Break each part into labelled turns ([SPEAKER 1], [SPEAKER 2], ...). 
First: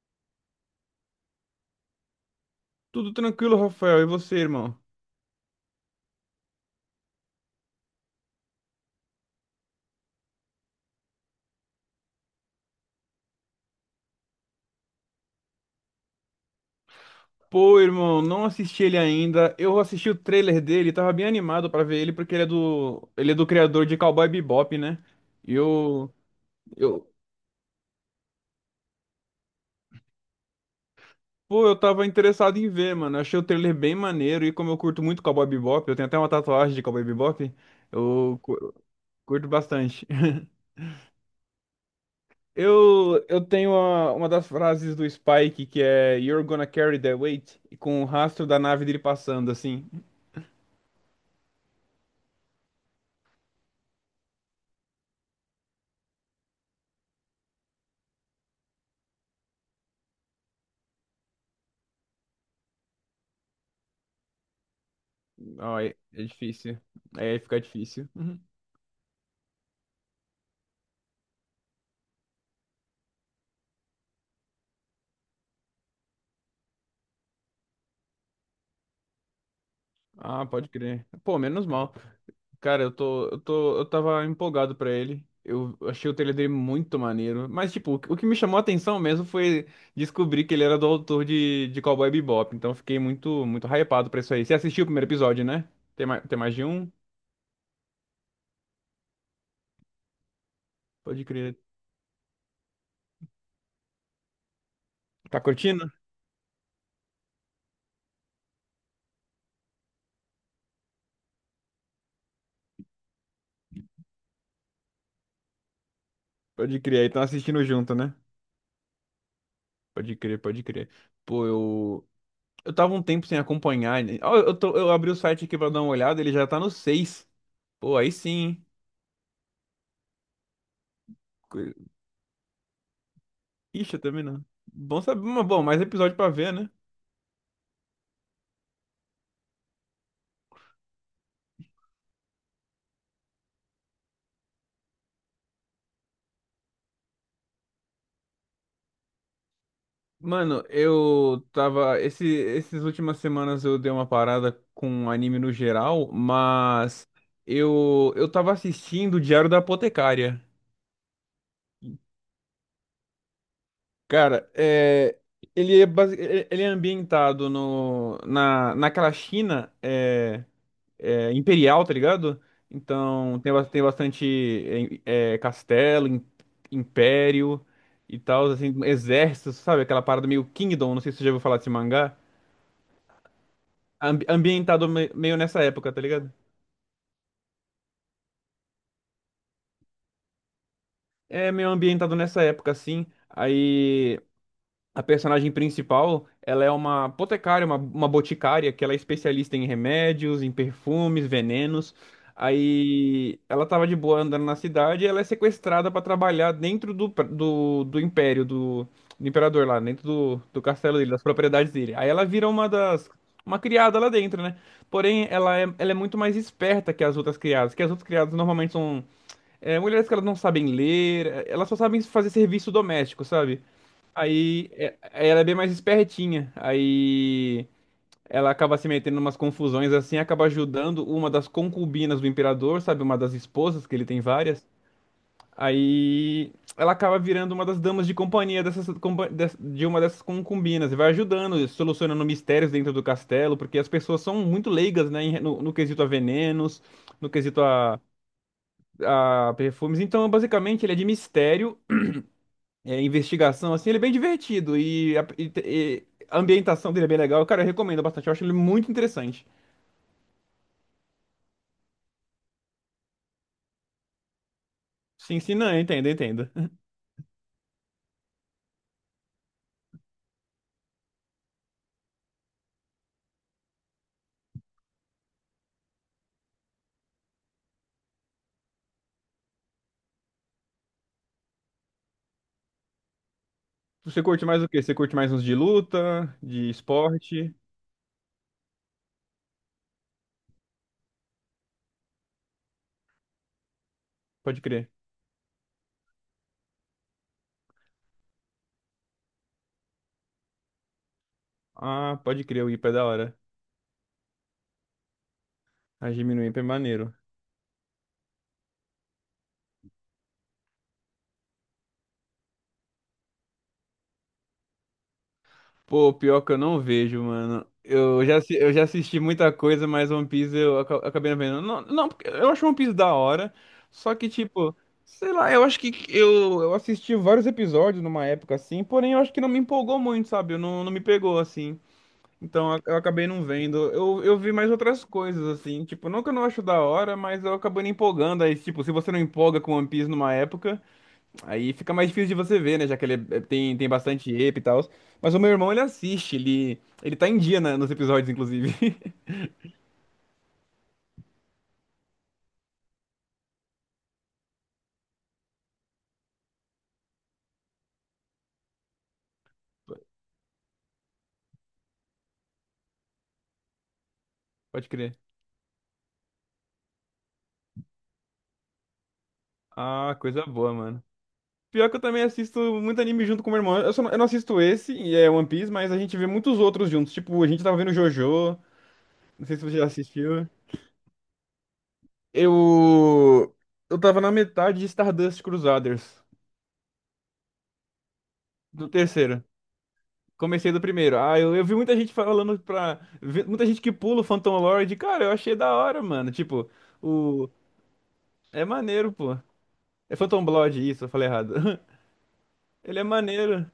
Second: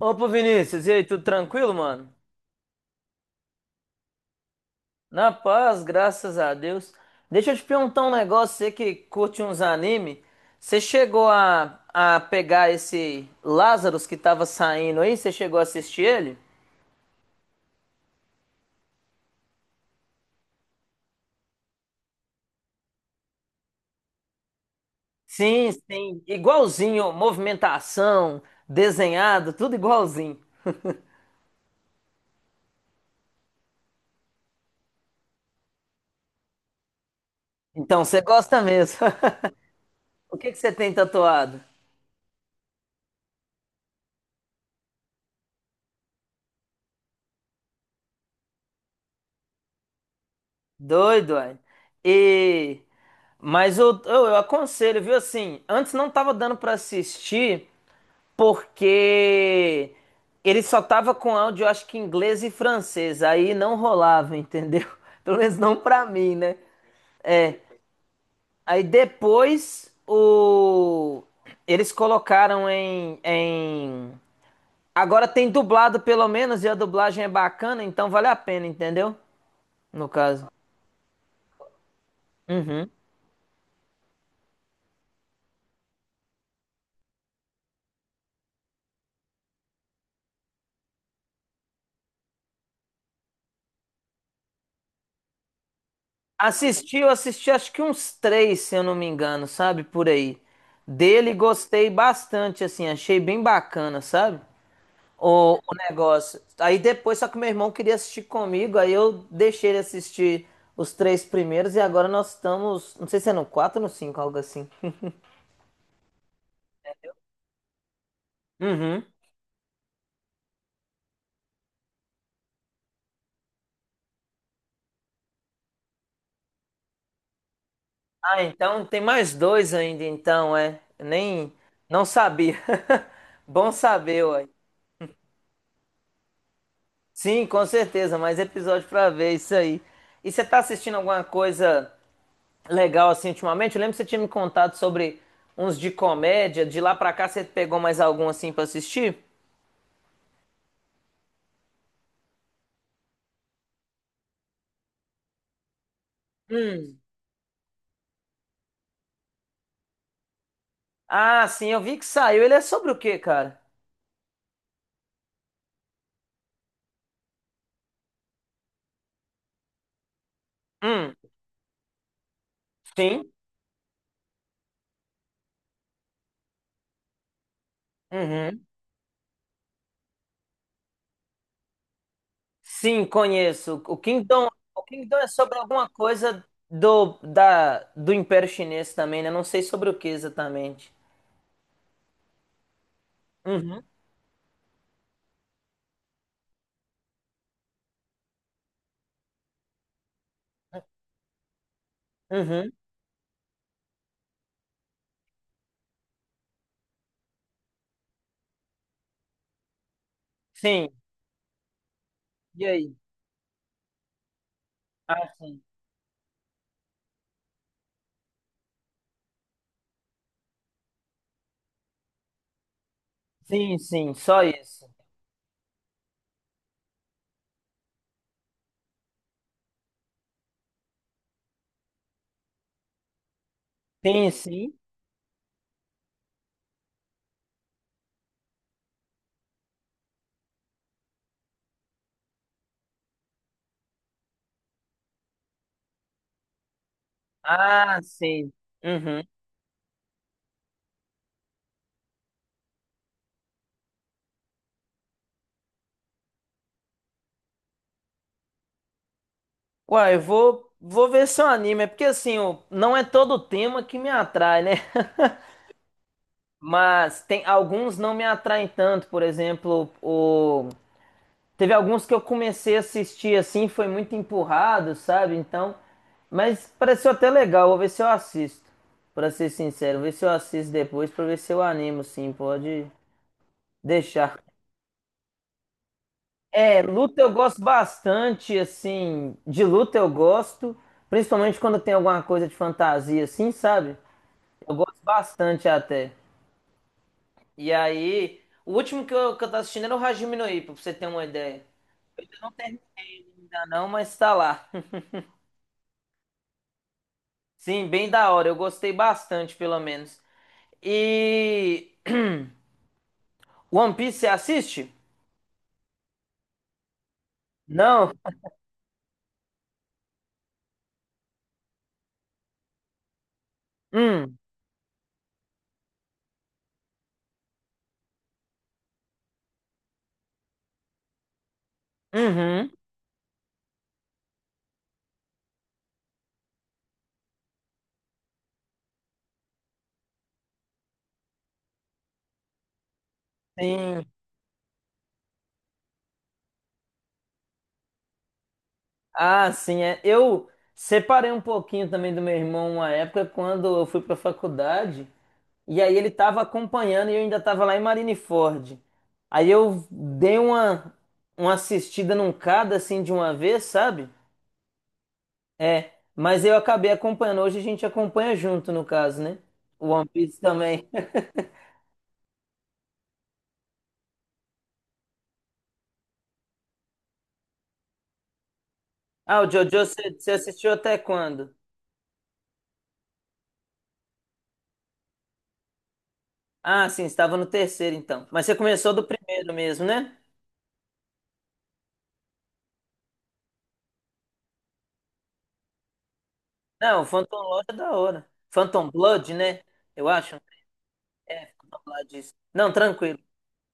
[SPEAKER 1] Opa, Vinícius, e aí, tudo tranquilo, mano?
[SPEAKER 2] Tudo tranquilo, Rafael. E você, irmão?
[SPEAKER 1] Na paz, graças a Deus. Deixa eu te perguntar um negócio, você que curte uns anime, você chegou a pegar esse Lazarus que tava saindo aí? Você chegou a assistir ele?
[SPEAKER 2] Pô, irmão, não assisti ele ainda. Eu assisti o trailer dele, tava bem animado pra ver ele, porque ele é do criador de Cowboy Bebop, né? E
[SPEAKER 1] Sim, sim,
[SPEAKER 2] eu,
[SPEAKER 1] igualzinho, movimentação, desenhado, tudo igualzinho.
[SPEAKER 2] pô, eu tava interessado em ver, mano. Eu achei o trailer bem maneiro e como eu curto muito Cowboy Bebop, eu tenho até uma tatuagem de Cowboy Bebop,
[SPEAKER 1] Então, você
[SPEAKER 2] eu
[SPEAKER 1] gosta mesmo.
[SPEAKER 2] curto bastante.
[SPEAKER 1] O que que você tem tatuado?
[SPEAKER 2] Eu tenho uma das frases do Spike que é You're gonna carry that weight, e com o rastro da nave dele passando, assim.
[SPEAKER 1] Doido, ué. E mas eu aconselho, viu? Assim, antes não tava dando pra assistir, porque ele só tava com áudio, eu acho que inglês e francês, aí não rolava, entendeu? Pelo menos não
[SPEAKER 2] Ó, é,
[SPEAKER 1] pra
[SPEAKER 2] é
[SPEAKER 1] mim, né?
[SPEAKER 2] difícil. É, aí
[SPEAKER 1] É.
[SPEAKER 2] fica difícil. Uhum.
[SPEAKER 1] Aí depois o eles colocaram em. Agora tem dublado pelo menos e a dublagem é bacana, então vale a pena, entendeu? No
[SPEAKER 2] Ah,
[SPEAKER 1] caso.
[SPEAKER 2] pode crer. Pô, menos mal. Cara,
[SPEAKER 1] Uhum.
[SPEAKER 2] eu tava empolgado pra ele. Eu achei o trailer dele muito maneiro. Mas, tipo, o que me chamou a atenção mesmo foi descobrir que ele era do autor de Cowboy Bebop. Então, eu fiquei muito, muito hypado pra isso aí. Você assistiu o primeiro episódio, né? Tem mais de um?
[SPEAKER 1] Eu assisti, acho que uns três, se eu não me engano, sabe? Por aí.
[SPEAKER 2] Pode
[SPEAKER 1] Dele
[SPEAKER 2] crer.
[SPEAKER 1] gostei bastante, assim, achei bem bacana, sabe?
[SPEAKER 2] Tá
[SPEAKER 1] O
[SPEAKER 2] curtindo?
[SPEAKER 1] negócio. Aí depois, só que meu irmão queria assistir comigo, aí eu deixei ele assistir os três primeiros e agora nós estamos, não sei se é no quatro ou no cinco, algo assim.
[SPEAKER 2] Pode crer. Aí estão assistindo junto, né?
[SPEAKER 1] Uhum.
[SPEAKER 2] Pode crer, pode crer. Pô, eu. Eu tava um tempo sem acompanhar, né? Ó, eu abri o site aqui pra dar uma olhada, ele já tá no 6. Pô, aí sim,
[SPEAKER 1] Ah,
[SPEAKER 2] hein?
[SPEAKER 1] então tem mais dois ainda, então, é. Nem,
[SPEAKER 2] Co-
[SPEAKER 1] não sabia. Bom
[SPEAKER 2] Ixi, eu também
[SPEAKER 1] saber,
[SPEAKER 2] não.
[SPEAKER 1] ué.
[SPEAKER 2] Bom saber, mas bom, mais episódio pra ver, né?
[SPEAKER 1] Sim, com certeza, mais episódio pra ver isso aí. E você tá assistindo alguma coisa legal assim ultimamente? Eu lembro que você tinha me contado sobre uns de comédia, de lá pra cá você pegou mais algum assim pra assistir?
[SPEAKER 2] Mano, eu tava. Esses últimas semanas eu dei uma parada com anime no geral, mas eu tava assistindo o Diário da Apotecária.
[SPEAKER 1] Ah, sim, eu vi que saiu. Ele é sobre o quê, cara?
[SPEAKER 2] Cara, ele é ambientado no, na, naquela China.
[SPEAKER 1] Hum,
[SPEAKER 2] Imperial, tá ligado?
[SPEAKER 1] sim.
[SPEAKER 2] Então tem bastante castelo, império e tal,
[SPEAKER 1] Uhum.
[SPEAKER 2] assim, exércitos, sabe? Aquela parada meio Kingdom, não sei se você já ouviu falar desse mangá.
[SPEAKER 1] Sim, conheço. O Kingdom, o
[SPEAKER 2] Ambientado
[SPEAKER 1] Kingdom é
[SPEAKER 2] meio
[SPEAKER 1] sobre
[SPEAKER 2] nessa
[SPEAKER 1] alguma
[SPEAKER 2] época, tá ligado?
[SPEAKER 1] coisa do Império Chinês também, né? Não sei sobre o que exatamente.
[SPEAKER 2] É meio ambientado nessa época, assim.
[SPEAKER 1] Uhum.
[SPEAKER 2] Aí. A personagem principal, ela é uma apotecária, uma boticária, que ela é especialista em remédios, em perfumes, venenos.
[SPEAKER 1] Uhum.
[SPEAKER 2] Aí ela tava de boa andando na cidade e ela é sequestrada para trabalhar dentro do império, do imperador lá, dentro do, do
[SPEAKER 1] Sim.
[SPEAKER 2] castelo dele, das propriedades dele. Aí ela vira
[SPEAKER 1] E aí?
[SPEAKER 2] uma criada lá dentro, né? Porém,
[SPEAKER 1] Ah,
[SPEAKER 2] ela
[SPEAKER 1] sim.
[SPEAKER 2] é, ela é muito mais esperta que as outras criadas, normalmente são mulheres que elas não sabem ler, elas só sabem fazer serviço doméstico, sabe?
[SPEAKER 1] Sim, sim, só
[SPEAKER 2] Aí
[SPEAKER 1] isso.
[SPEAKER 2] é- ela é bem mais espertinha. Aí ela acaba se metendo em umas confusões assim, acaba ajudando uma das concubinas do imperador, sabe? Uma das esposas, que ele tem
[SPEAKER 1] Sim,
[SPEAKER 2] várias.
[SPEAKER 1] sim.
[SPEAKER 2] Aí ela acaba virando uma das damas de companhia de uma dessas concubinas e vai ajudando, solucionando mistérios dentro do castelo, porque as pessoas são muito leigas, né? No quesito a venenos, no quesito
[SPEAKER 1] Ah,
[SPEAKER 2] a,
[SPEAKER 1] sim. Uhum.
[SPEAKER 2] a perfumes. Então, basicamente, ele é de mistério, investigação, assim, ele é bem divertido e a ambientação dele é bem legal. Cara, eu recomendo bastante, eu acho ele muito interessante.
[SPEAKER 1] Uai, eu vou ver seu anime, é porque assim, não é todo tema que me atrai, né?
[SPEAKER 2] Sim, sim, não, entenda, entenda.
[SPEAKER 1] Mas tem alguns não me atraem tanto, por exemplo, o teve alguns que eu comecei a assistir assim, foi muito empurrado, sabe? Então, mas pareceu até legal, vou ver se eu assisto. Pra ser sincero, vou ver se eu assisto depois pra ver se eu animo, sim, pode
[SPEAKER 2] Você
[SPEAKER 1] deixar.
[SPEAKER 2] curte mais o quê? Você curte mais uns de luta, de
[SPEAKER 1] É, luta eu
[SPEAKER 2] esporte?
[SPEAKER 1] gosto bastante, assim, de luta eu gosto, principalmente quando tem alguma coisa de fantasia assim, sabe?
[SPEAKER 2] Pode
[SPEAKER 1] Eu
[SPEAKER 2] crer.
[SPEAKER 1] gosto bastante até. E aí, o último que eu tô assistindo era o Hajime no Ippo, pra você ter uma ideia.
[SPEAKER 2] Ah,
[SPEAKER 1] Eu ainda
[SPEAKER 2] pode
[SPEAKER 1] não
[SPEAKER 2] crer, o IPA é da
[SPEAKER 1] terminei
[SPEAKER 2] hora.
[SPEAKER 1] ainda não, mas tá lá.
[SPEAKER 2] A Jimmy no IPA é maneiro.
[SPEAKER 1] Sim, bem da hora, eu gostei bastante, pelo menos. E One Piece, você assiste?
[SPEAKER 2] Pô, pior que eu não vejo, mano.
[SPEAKER 1] Não?
[SPEAKER 2] Eu já assisti muita coisa, mas One Piece eu acabei não vendo. Não, não, porque eu acho One Piece da hora. Só que,
[SPEAKER 1] Hum,
[SPEAKER 2] tipo, sei lá, eu acho que eu assisti vários episódios numa época assim, porém eu acho que não me empolgou muito, sabe? Eu não, não me pegou assim.
[SPEAKER 1] uhum,
[SPEAKER 2] Então eu acabei não vendo. Eu vi mais outras coisas, assim. Tipo, não que eu não acho da hora, mas eu acabei não empolgando. Aí, tipo, se você não empolga com One Piece numa época. Aí fica mais difícil de você ver, né? Já que ele tem
[SPEAKER 1] sim.
[SPEAKER 2] bastante epe e tal. Mas o meu irmão, ele assiste, ele tá em dia nos episódios, inclusive.
[SPEAKER 1] Ah, sim, é. Eu separei um pouquinho também do meu irmão uma época quando eu fui pra faculdade. E aí ele tava acompanhando e eu ainda tava lá em Marineford. Aí eu dei uma assistida num cada assim de uma vez, sabe?
[SPEAKER 2] Pode crer.
[SPEAKER 1] É, mas eu acabei acompanhando. Hoje a gente acompanha junto, no caso, né? O One
[SPEAKER 2] Ah,
[SPEAKER 1] Piece
[SPEAKER 2] coisa boa,
[SPEAKER 1] também.
[SPEAKER 2] mano. Pior que eu também assisto muito anime junto com meu irmão. Eu, só não, eu não assisto esse, e é One Piece, mas a gente vê muitos outros juntos. Tipo, a gente tava vendo JoJo.
[SPEAKER 1] Ah, o
[SPEAKER 2] Não sei se
[SPEAKER 1] Jojo,
[SPEAKER 2] você já
[SPEAKER 1] você
[SPEAKER 2] assistiu.
[SPEAKER 1] assistiu até quando?
[SPEAKER 2] Eu. Eu tava na metade de Stardust Crusaders,
[SPEAKER 1] Ah, sim, estava no terceiro então. Mas você
[SPEAKER 2] do
[SPEAKER 1] começou do
[SPEAKER 2] terceiro.
[SPEAKER 1] primeiro mesmo, né?
[SPEAKER 2] Comecei do primeiro. Ah, eu vi muita gente falando muita gente que pula o Phantom Lord. Cara, eu achei da hora, mano. Tipo,
[SPEAKER 1] Não, o Phantom
[SPEAKER 2] o.
[SPEAKER 1] Lord é da hora.
[SPEAKER 2] É
[SPEAKER 1] Phantom
[SPEAKER 2] maneiro,
[SPEAKER 1] Blood,
[SPEAKER 2] pô.
[SPEAKER 1] né? Eu
[SPEAKER 2] É
[SPEAKER 1] acho, né?
[SPEAKER 2] Phantom Blood, isso, eu falei
[SPEAKER 1] É,
[SPEAKER 2] errado.
[SPEAKER 1] Phantom Blood. Isso. Não,
[SPEAKER 2] Ele é
[SPEAKER 1] tranquilo.
[SPEAKER 2] maneiro.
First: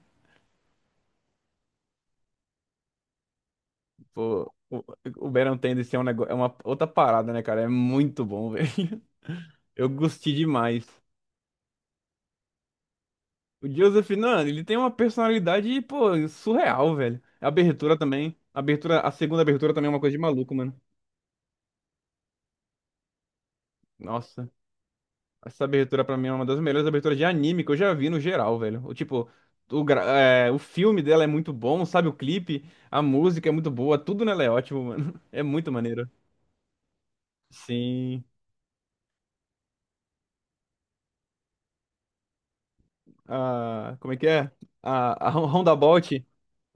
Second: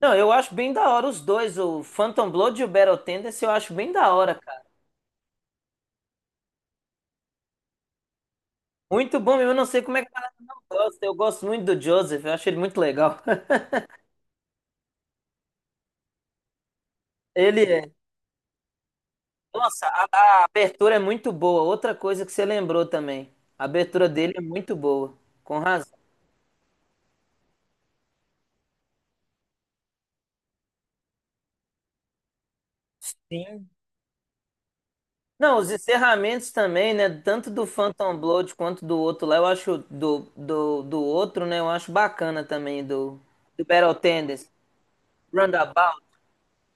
[SPEAKER 1] Não, eu acho bem da hora os dois, o Phantom Blood e o Battle Tendency, eu acho bem da hora,
[SPEAKER 2] Pô,
[SPEAKER 1] cara.
[SPEAKER 2] o Baron Tendency é um negócio. É uma outra parada, né, cara? É muito bom, velho.
[SPEAKER 1] Muito bom mesmo, eu não sei
[SPEAKER 2] Eu
[SPEAKER 1] como é que a galera
[SPEAKER 2] gostei
[SPEAKER 1] não
[SPEAKER 2] demais.
[SPEAKER 1] gosta. Eu gosto muito do Joseph, eu acho ele muito legal.
[SPEAKER 2] O Joseph, mano, ele tem uma personalidade, pô, surreal, velho. A
[SPEAKER 1] Ele é.
[SPEAKER 2] abertura também. A abertura, a segunda abertura
[SPEAKER 1] Nossa,
[SPEAKER 2] também é uma coisa de
[SPEAKER 1] a
[SPEAKER 2] maluco, mano.
[SPEAKER 1] abertura é muito boa. Outra coisa que você lembrou também. A abertura dele é
[SPEAKER 2] Nossa.
[SPEAKER 1] muito boa, com
[SPEAKER 2] Essa
[SPEAKER 1] razão.
[SPEAKER 2] abertura pra mim é uma das melhores aberturas de anime que eu já vi no geral, velho. O tipo, o filme dela é muito bom, sabe? O clipe, a música é
[SPEAKER 1] Sim.
[SPEAKER 2] muito boa, tudo nela é ótimo, mano. É
[SPEAKER 1] Não, os
[SPEAKER 2] muito maneiro.
[SPEAKER 1] encerramentos também, né? Tanto do Phantom
[SPEAKER 2] Sim.
[SPEAKER 1] Blood quanto do outro lá, eu acho do outro, né? Eu acho bacana também do Battle
[SPEAKER 2] Ah, como é que
[SPEAKER 1] Tendency.
[SPEAKER 2] é? A
[SPEAKER 1] Roundabout.
[SPEAKER 2] Roundabout.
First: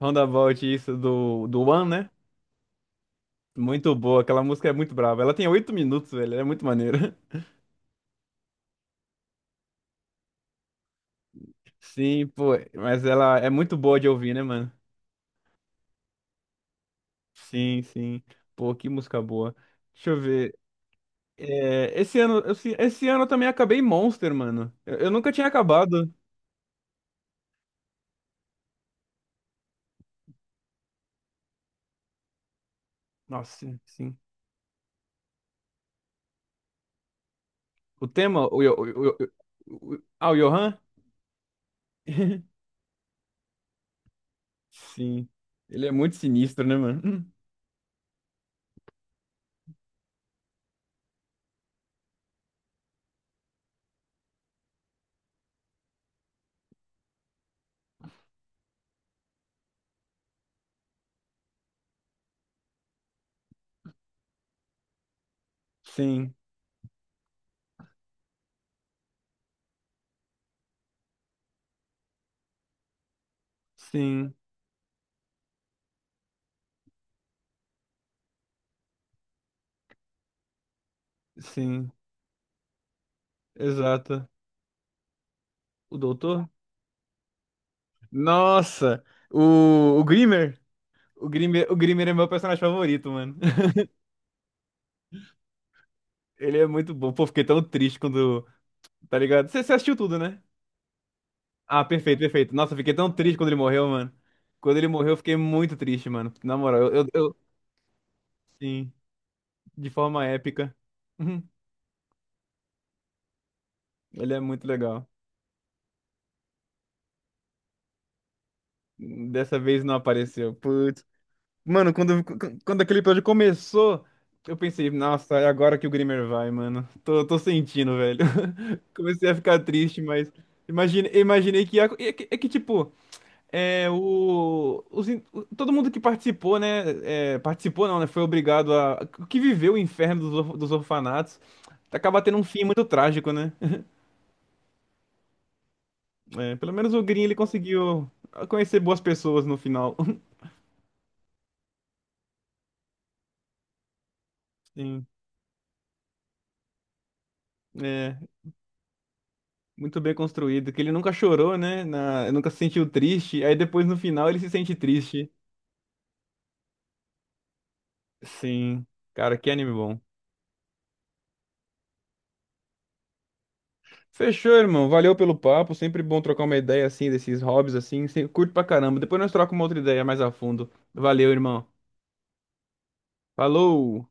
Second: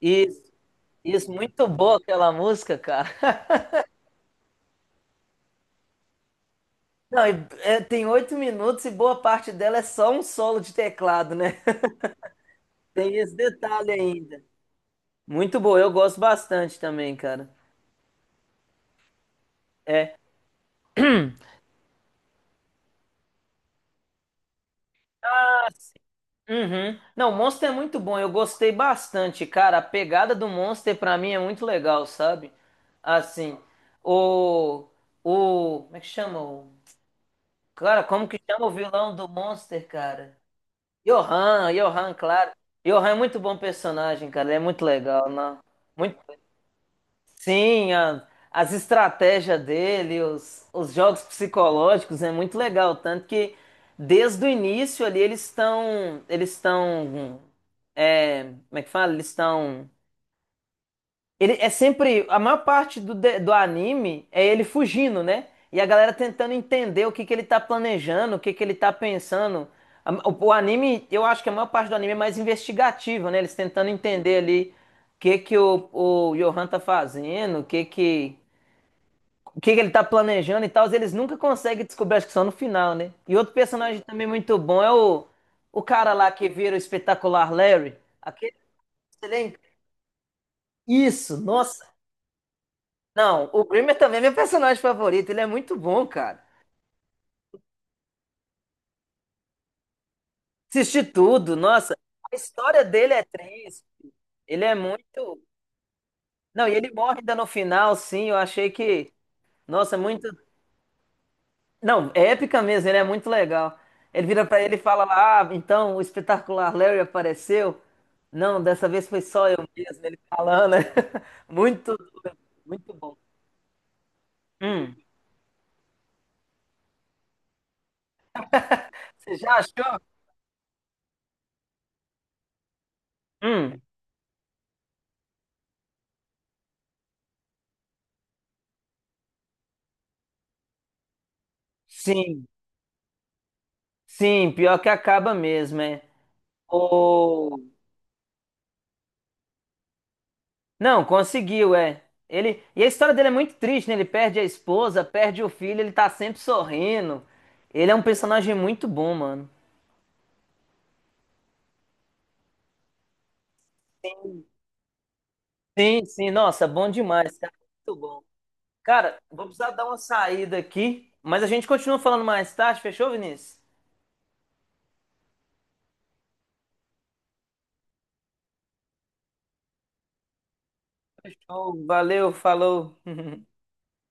[SPEAKER 1] Isso,
[SPEAKER 2] isso,
[SPEAKER 1] isso,
[SPEAKER 2] do, do
[SPEAKER 1] muito
[SPEAKER 2] One,
[SPEAKER 1] boa
[SPEAKER 2] né?
[SPEAKER 1] aquela música, cara.
[SPEAKER 2] Muito boa, aquela música é muito brava. Ela tem 8 minutos, velho, ela é muito maneira.
[SPEAKER 1] Não, e, é, tem oito minutos e boa parte dela é só um solo de teclado, né?
[SPEAKER 2] Sim, pô, mas
[SPEAKER 1] Tem esse
[SPEAKER 2] ela é muito
[SPEAKER 1] detalhe
[SPEAKER 2] boa de ouvir, né,
[SPEAKER 1] ainda.
[SPEAKER 2] mano?
[SPEAKER 1] Muito boa, eu gosto bastante também, cara.
[SPEAKER 2] Sim, sim. Pô, que música boa. Deixa
[SPEAKER 1] É.
[SPEAKER 2] eu ver. É, esse ano eu também acabei Monster, mano. Eu nunca tinha
[SPEAKER 1] Ah, sim.
[SPEAKER 2] acabado.
[SPEAKER 1] Uhum. Não, Monster é muito bom, eu gostei bastante, cara. A pegada do Monster pra mim é muito legal, sabe? Assim,
[SPEAKER 2] Nossa, sim.
[SPEAKER 1] o. O. Como é que chama? O, cara,
[SPEAKER 2] O
[SPEAKER 1] como que
[SPEAKER 2] tema, o,
[SPEAKER 1] chama o
[SPEAKER 2] Yo-
[SPEAKER 1] vilão do Monster,
[SPEAKER 2] o- ah, O
[SPEAKER 1] cara?
[SPEAKER 2] Johan?
[SPEAKER 1] Johan, Johan, claro. Johan é muito bom personagem, cara. Ele é muito legal,
[SPEAKER 2] Sim.
[SPEAKER 1] né?
[SPEAKER 2] Ele é muito
[SPEAKER 1] Muito...
[SPEAKER 2] sinistro, né, mano? Hum.
[SPEAKER 1] Sim, as estratégias dele, os jogos psicológicos é muito legal. Tanto que desde o início ali eles estão. Eles estão. É, como é que fala? Eles estão ele é sempre. A maior parte do, do anime é ele fugindo, né? E a galera
[SPEAKER 2] Sim,
[SPEAKER 1] tentando entender o que que ele tá planejando, o que que ele tá pensando. O anime, eu acho que a maior parte do anime é mais investigativo, né? Eles tentando
[SPEAKER 2] sim,
[SPEAKER 1] entender ali o que que o Johan tá fazendo, O que que ele tá planejando e tal, eles nunca conseguem
[SPEAKER 2] sim.
[SPEAKER 1] descobrir, acho que só no final, né? E outro personagem também
[SPEAKER 2] Exato.
[SPEAKER 1] muito bom é o
[SPEAKER 2] O
[SPEAKER 1] cara lá que
[SPEAKER 2] doutor?
[SPEAKER 1] vira o espetacular Larry. Aquele,
[SPEAKER 2] Nossa!
[SPEAKER 1] ele é
[SPEAKER 2] O, Grimmer? O
[SPEAKER 1] isso.
[SPEAKER 2] Grimmer, o
[SPEAKER 1] Nossa.
[SPEAKER 2] Grimmer é meu personagem favorito, mano.
[SPEAKER 1] Não, o Grimmer também é meu personagem favorito. Ele é muito bom, cara.
[SPEAKER 2] Ele é muito bom. Pô, fiquei tão triste quando. Tá ligado? Você você assistiu tudo, né?
[SPEAKER 1] Assisti tudo,
[SPEAKER 2] Ah,
[SPEAKER 1] nossa.
[SPEAKER 2] perfeito,
[SPEAKER 1] A
[SPEAKER 2] perfeito. Nossa, eu
[SPEAKER 1] história
[SPEAKER 2] fiquei tão
[SPEAKER 1] dele é
[SPEAKER 2] triste quando ele
[SPEAKER 1] triste.
[SPEAKER 2] morreu, mano.
[SPEAKER 1] Ele é
[SPEAKER 2] Quando ele morreu, eu fiquei
[SPEAKER 1] muito.
[SPEAKER 2] muito triste, mano. Na
[SPEAKER 1] Não, e
[SPEAKER 2] moral,
[SPEAKER 1] ele morre ainda no final, sim. Eu achei
[SPEAKER 2] sim,
[SPEAKER 1] que.
[SPEAKER 2] de
[SPEAKER 1] Nossa,
[SPEAKER 2] forma
[SPEAKER 1] muito.
[SPEAKER 2] épica. Uhum.
[SPEAKER 1] Não, é épica mesmo, ele é muito legal. Ele
[SPEAKER 2] Ele é
[SPEAKER 1] vira pra
[SPEAKER 2] muito
[SPEAKER 1] ele e fala
[SPEAKER 2] legal.
[SPEAKER 1] lá: "Ah, então o espetacular Larry apareceu?" Não, dessa vez foi só eu
[SPEAKER 2] Dessa vez não
[SPEAKER 1] mesmo. Ele
[SPEAKER 2] apareceu.
[SPEAKER 1] falando, né?
[SPEAKER 2] Putz. Mano,
[SPEAKER 1] Muito doido,
[SPEAKER 2] quando
[SPEAKER 1] muito
[SPEAKER 2] aquele
[SPEAKER 1] bom.
[SPEAKER 2] episódio começou, eu pensei,
[SPEAKER 1] Hum.
[SPEAKER 2] nossa, é agora que o Grimmer vai, mano. Tô, tô sentindo, velho. Comecei
[SPEAKER 1] Você
[SPEAKER 2] a
[SPEAKER 1] já
[SPEAKER 2] ficar
[SPEAKER 1] achou?
[SPEAKER 2] triste, mas imaginei que ia. É que, tipo.
[SPEAKER 1] Hum.
[SPEAKER 2] É, o, os in- o- todo mundo que participou, né? Participou não, né? Foi obrigado a. Que viveu o inferno dos orfanatos. Acaba tendo um
[SPEAKER 1] Sim,
[SPEAKER 2] fim muito trágico, né?
[SPEAKER 1] sim, pior que acaba mesmo, é.
[SPEAKER 2] É, pelo menos o Green ele conseguiu conhecer boas pessoas no final.
[SPEAKER 1] Não, conseguiu, é. E a história dele é muito triste, né? Ele perde a esposa,
[SPEAKER 2] Sim.
[SPEAKER 1] perde o filho, ele tá sempre sorrindo. Ele é um
[SPEAKER 2] É,
[SPEAKER 1] personagem muito bom, mano.
[SPEAKER 2] muito bem construído. Que ele nunca chorou, né? Na, nunca se sentiu triste. Aí depois no final ele se sente triste.
[SPEAKER 1] Sim, sim, nossa, bom demais, cara. Muito bom.
[SPEAKER 2] Sim.
[SPEAKER 1] Cara,
[SPEAKER 2] Cara,
[SPEAKER 1] vou
[SPEAKER 2] que
[SPEAKER 1] precisar
[SPEAKER 2] anime
[SPEAKER 1] dar uma
[SPEAKER 2] bom.
[SPEAKER 1] saída aqui, mas a gente continua falando mais tarde, fechou, Vinícius?
[SPEAKER 2] Fechou, irmão. Valeu pelo papo. Sempre bom trocar uma ideia assim desses hobbies assim. Sempre curto pra caramba. Depois nós trocamos uma outra ideia mais a fundo. Valeu, irmão.
[SPEAKER 1] Show, valeu, falou.
[SPEAKER 2] Falou!